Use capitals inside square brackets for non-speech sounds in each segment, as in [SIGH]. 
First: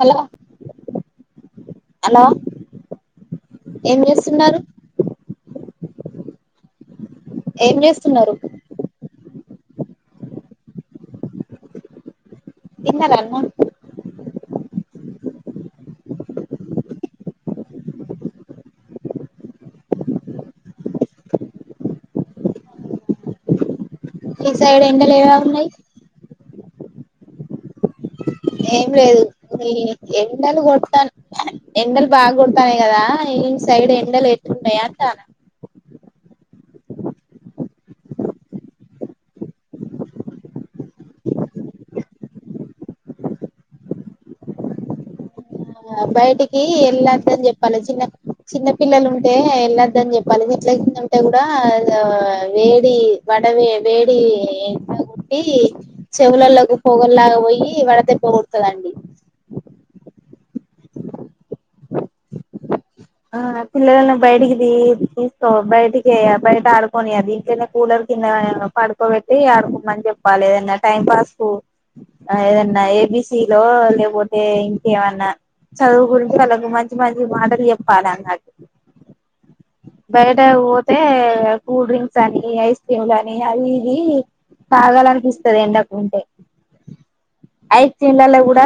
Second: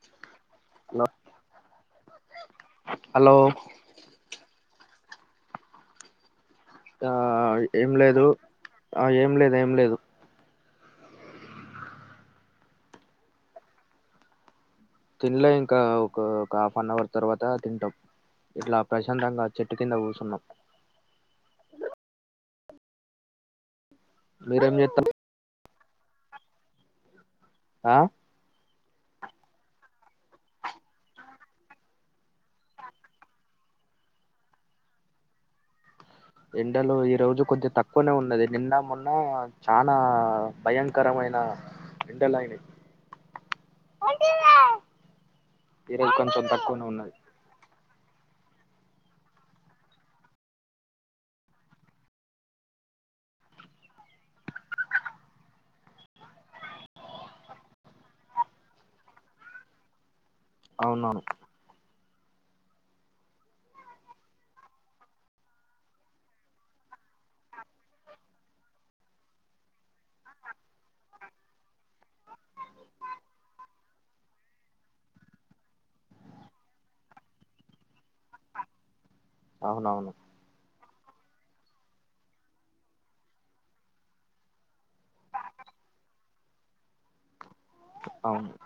Hello hello hello ఏం చెస్తున్నారు ఆఆఆ. ఏం లేదు ఆ ఏం లేదు ఏం లేదు తిన్నారా అన్నం తిన్లే ఇంకా ఒక హాఫ్ అన్ అవర్ తర్వాత తింటాం ఇట్లా ప్రశాంతంగా చెట్టు కింద కూసున్నం ఈ మీరేం సైడ్ చేస్తాం ఎండలు ఎలా ఉన్నాయి ఆ ఏం లేదు ని ఎండలు కొడతాయి ఎండలు బాగ ఎండలు బాగా కొడతానుయి కదా మీ సైడ్ ఎండలు ఎట్టున్నాయి అంటన్న ఎండలు ఈ రోజు కొంచెం తక్కువనే ఉన్నది నిండా మొన్న చాలా భయంకరమైన ఎండలయి బయటికి ఎళ్ళద్దనిచెప్ప చిన్న పిల్లలు ఉంటే వెళ్ళద్దని చెప్పాలి మైట్ల కింద ఉంటే కూడా వేడి వడవే వేడి ఎట్లా కొట్టి చెవులలో పొగల్లాగా పోయి వడదెబ్బ కొడతదండి అవునా ఆ పిల్లని బయటికి తీ తీసుకో బయటికి బయట ఆడుకొనియద్దు ఇంట్లోనేకూలర్ కింద పడుకోబెట్టి ఆడుకుంటామని చెప్పాలి ఏదనా టైం పాస్ కు ఏదన్నా ఏబిసిలో లే పోతే ఇంకేఅన్నా చదువు గురించి వాళ్లకు మంచి మంచి మాటలు చెప్తది పాలే అన్నట్టు అవునవును బయడ వొతే అతే కూల్ డ్రింక్స్ అని ఐస్ క్రీమ్ లాని అది ఇది తాగాలనిపిస్తుంది ఎండకు ఉంటే ఐస్ అవును ఇండ్లకూడా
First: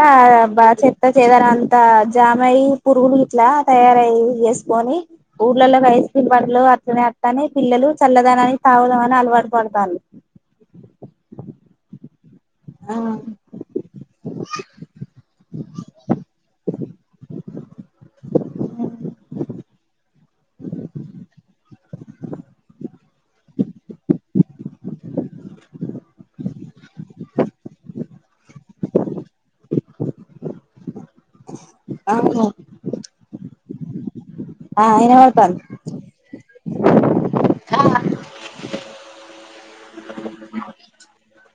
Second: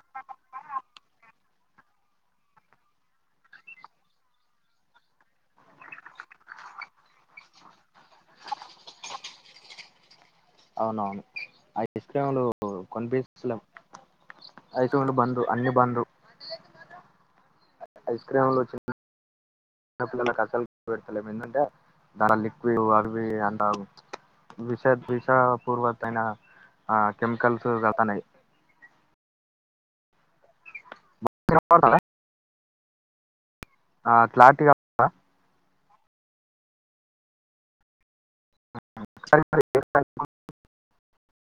బాగా చెత్త చెదారం అంత జామాయి పురుగులు గిట్ల తయారై చేసుకొని ఊర్లలకు ఐస్ క్రీమ్ బండ్లు అట్లనే అత్తన్నై పిల్లలు చల్లదాని అని తాగుదామని అలవాటు పడతారు అవునవును ఐస్క్రీమ్ లు ప్పుడు ఆ కనిపిస్తా లేం ఐస్క్రీమ్ లు బందు అన్ని బందు ఐస్ క్రీమ్లు వ చి చిన్న పిల్లలకు అసలు పెడతలేము ఎందంటే దాంట్లో లిక్విడ్ అవి అంత విష విష పూర్వతయిైన ఆ కెమికల్స్ కలతన్నాయి ఆ మరి ఆ క్లారిటీగా ఆ వినపడతాంది [INAUDIBLE]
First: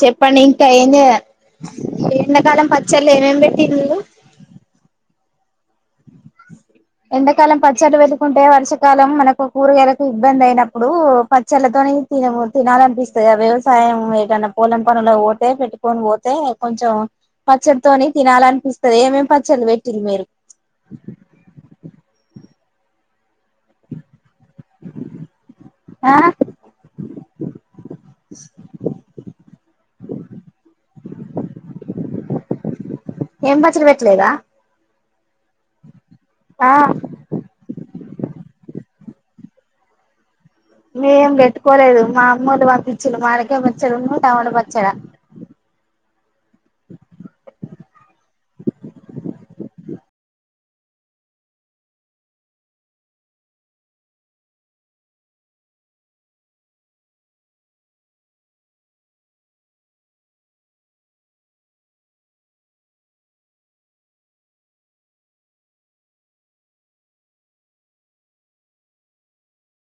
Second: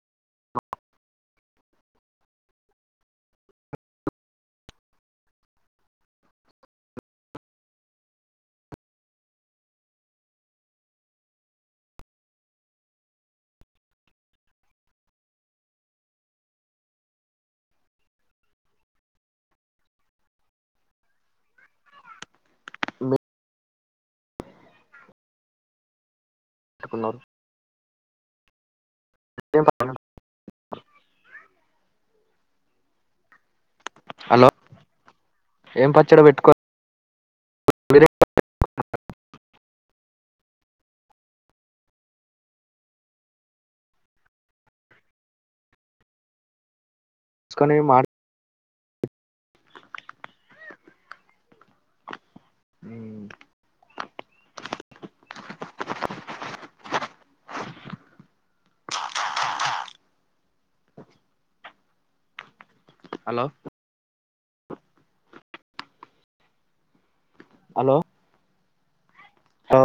చెప్పండి ఇంకా ఏం చేయాలి ఎండాకాలం పచ్చళ్ళు ఏమేమి పెట్టిర్రు మీరు ఎంతకాలం పచ్చళ్ళ తినాలనిపిస్తుంది ఏమేమి పచ్చళ్ళు పెట్టిరు మీరు ఆ [INAUDIBLE] ఏం బ చ్చడి పెట్టలేదా హలో ఏం ప ఆ మీరేం [INAUDIBLE] మేం పెట్టుకోలేదు మా అమ్మోళ్ళు పంపించును మామిడికాయ పచ్చడు ను టమాట పచ్చాడ ఇకనే మాడ్ అ హలో హలో హో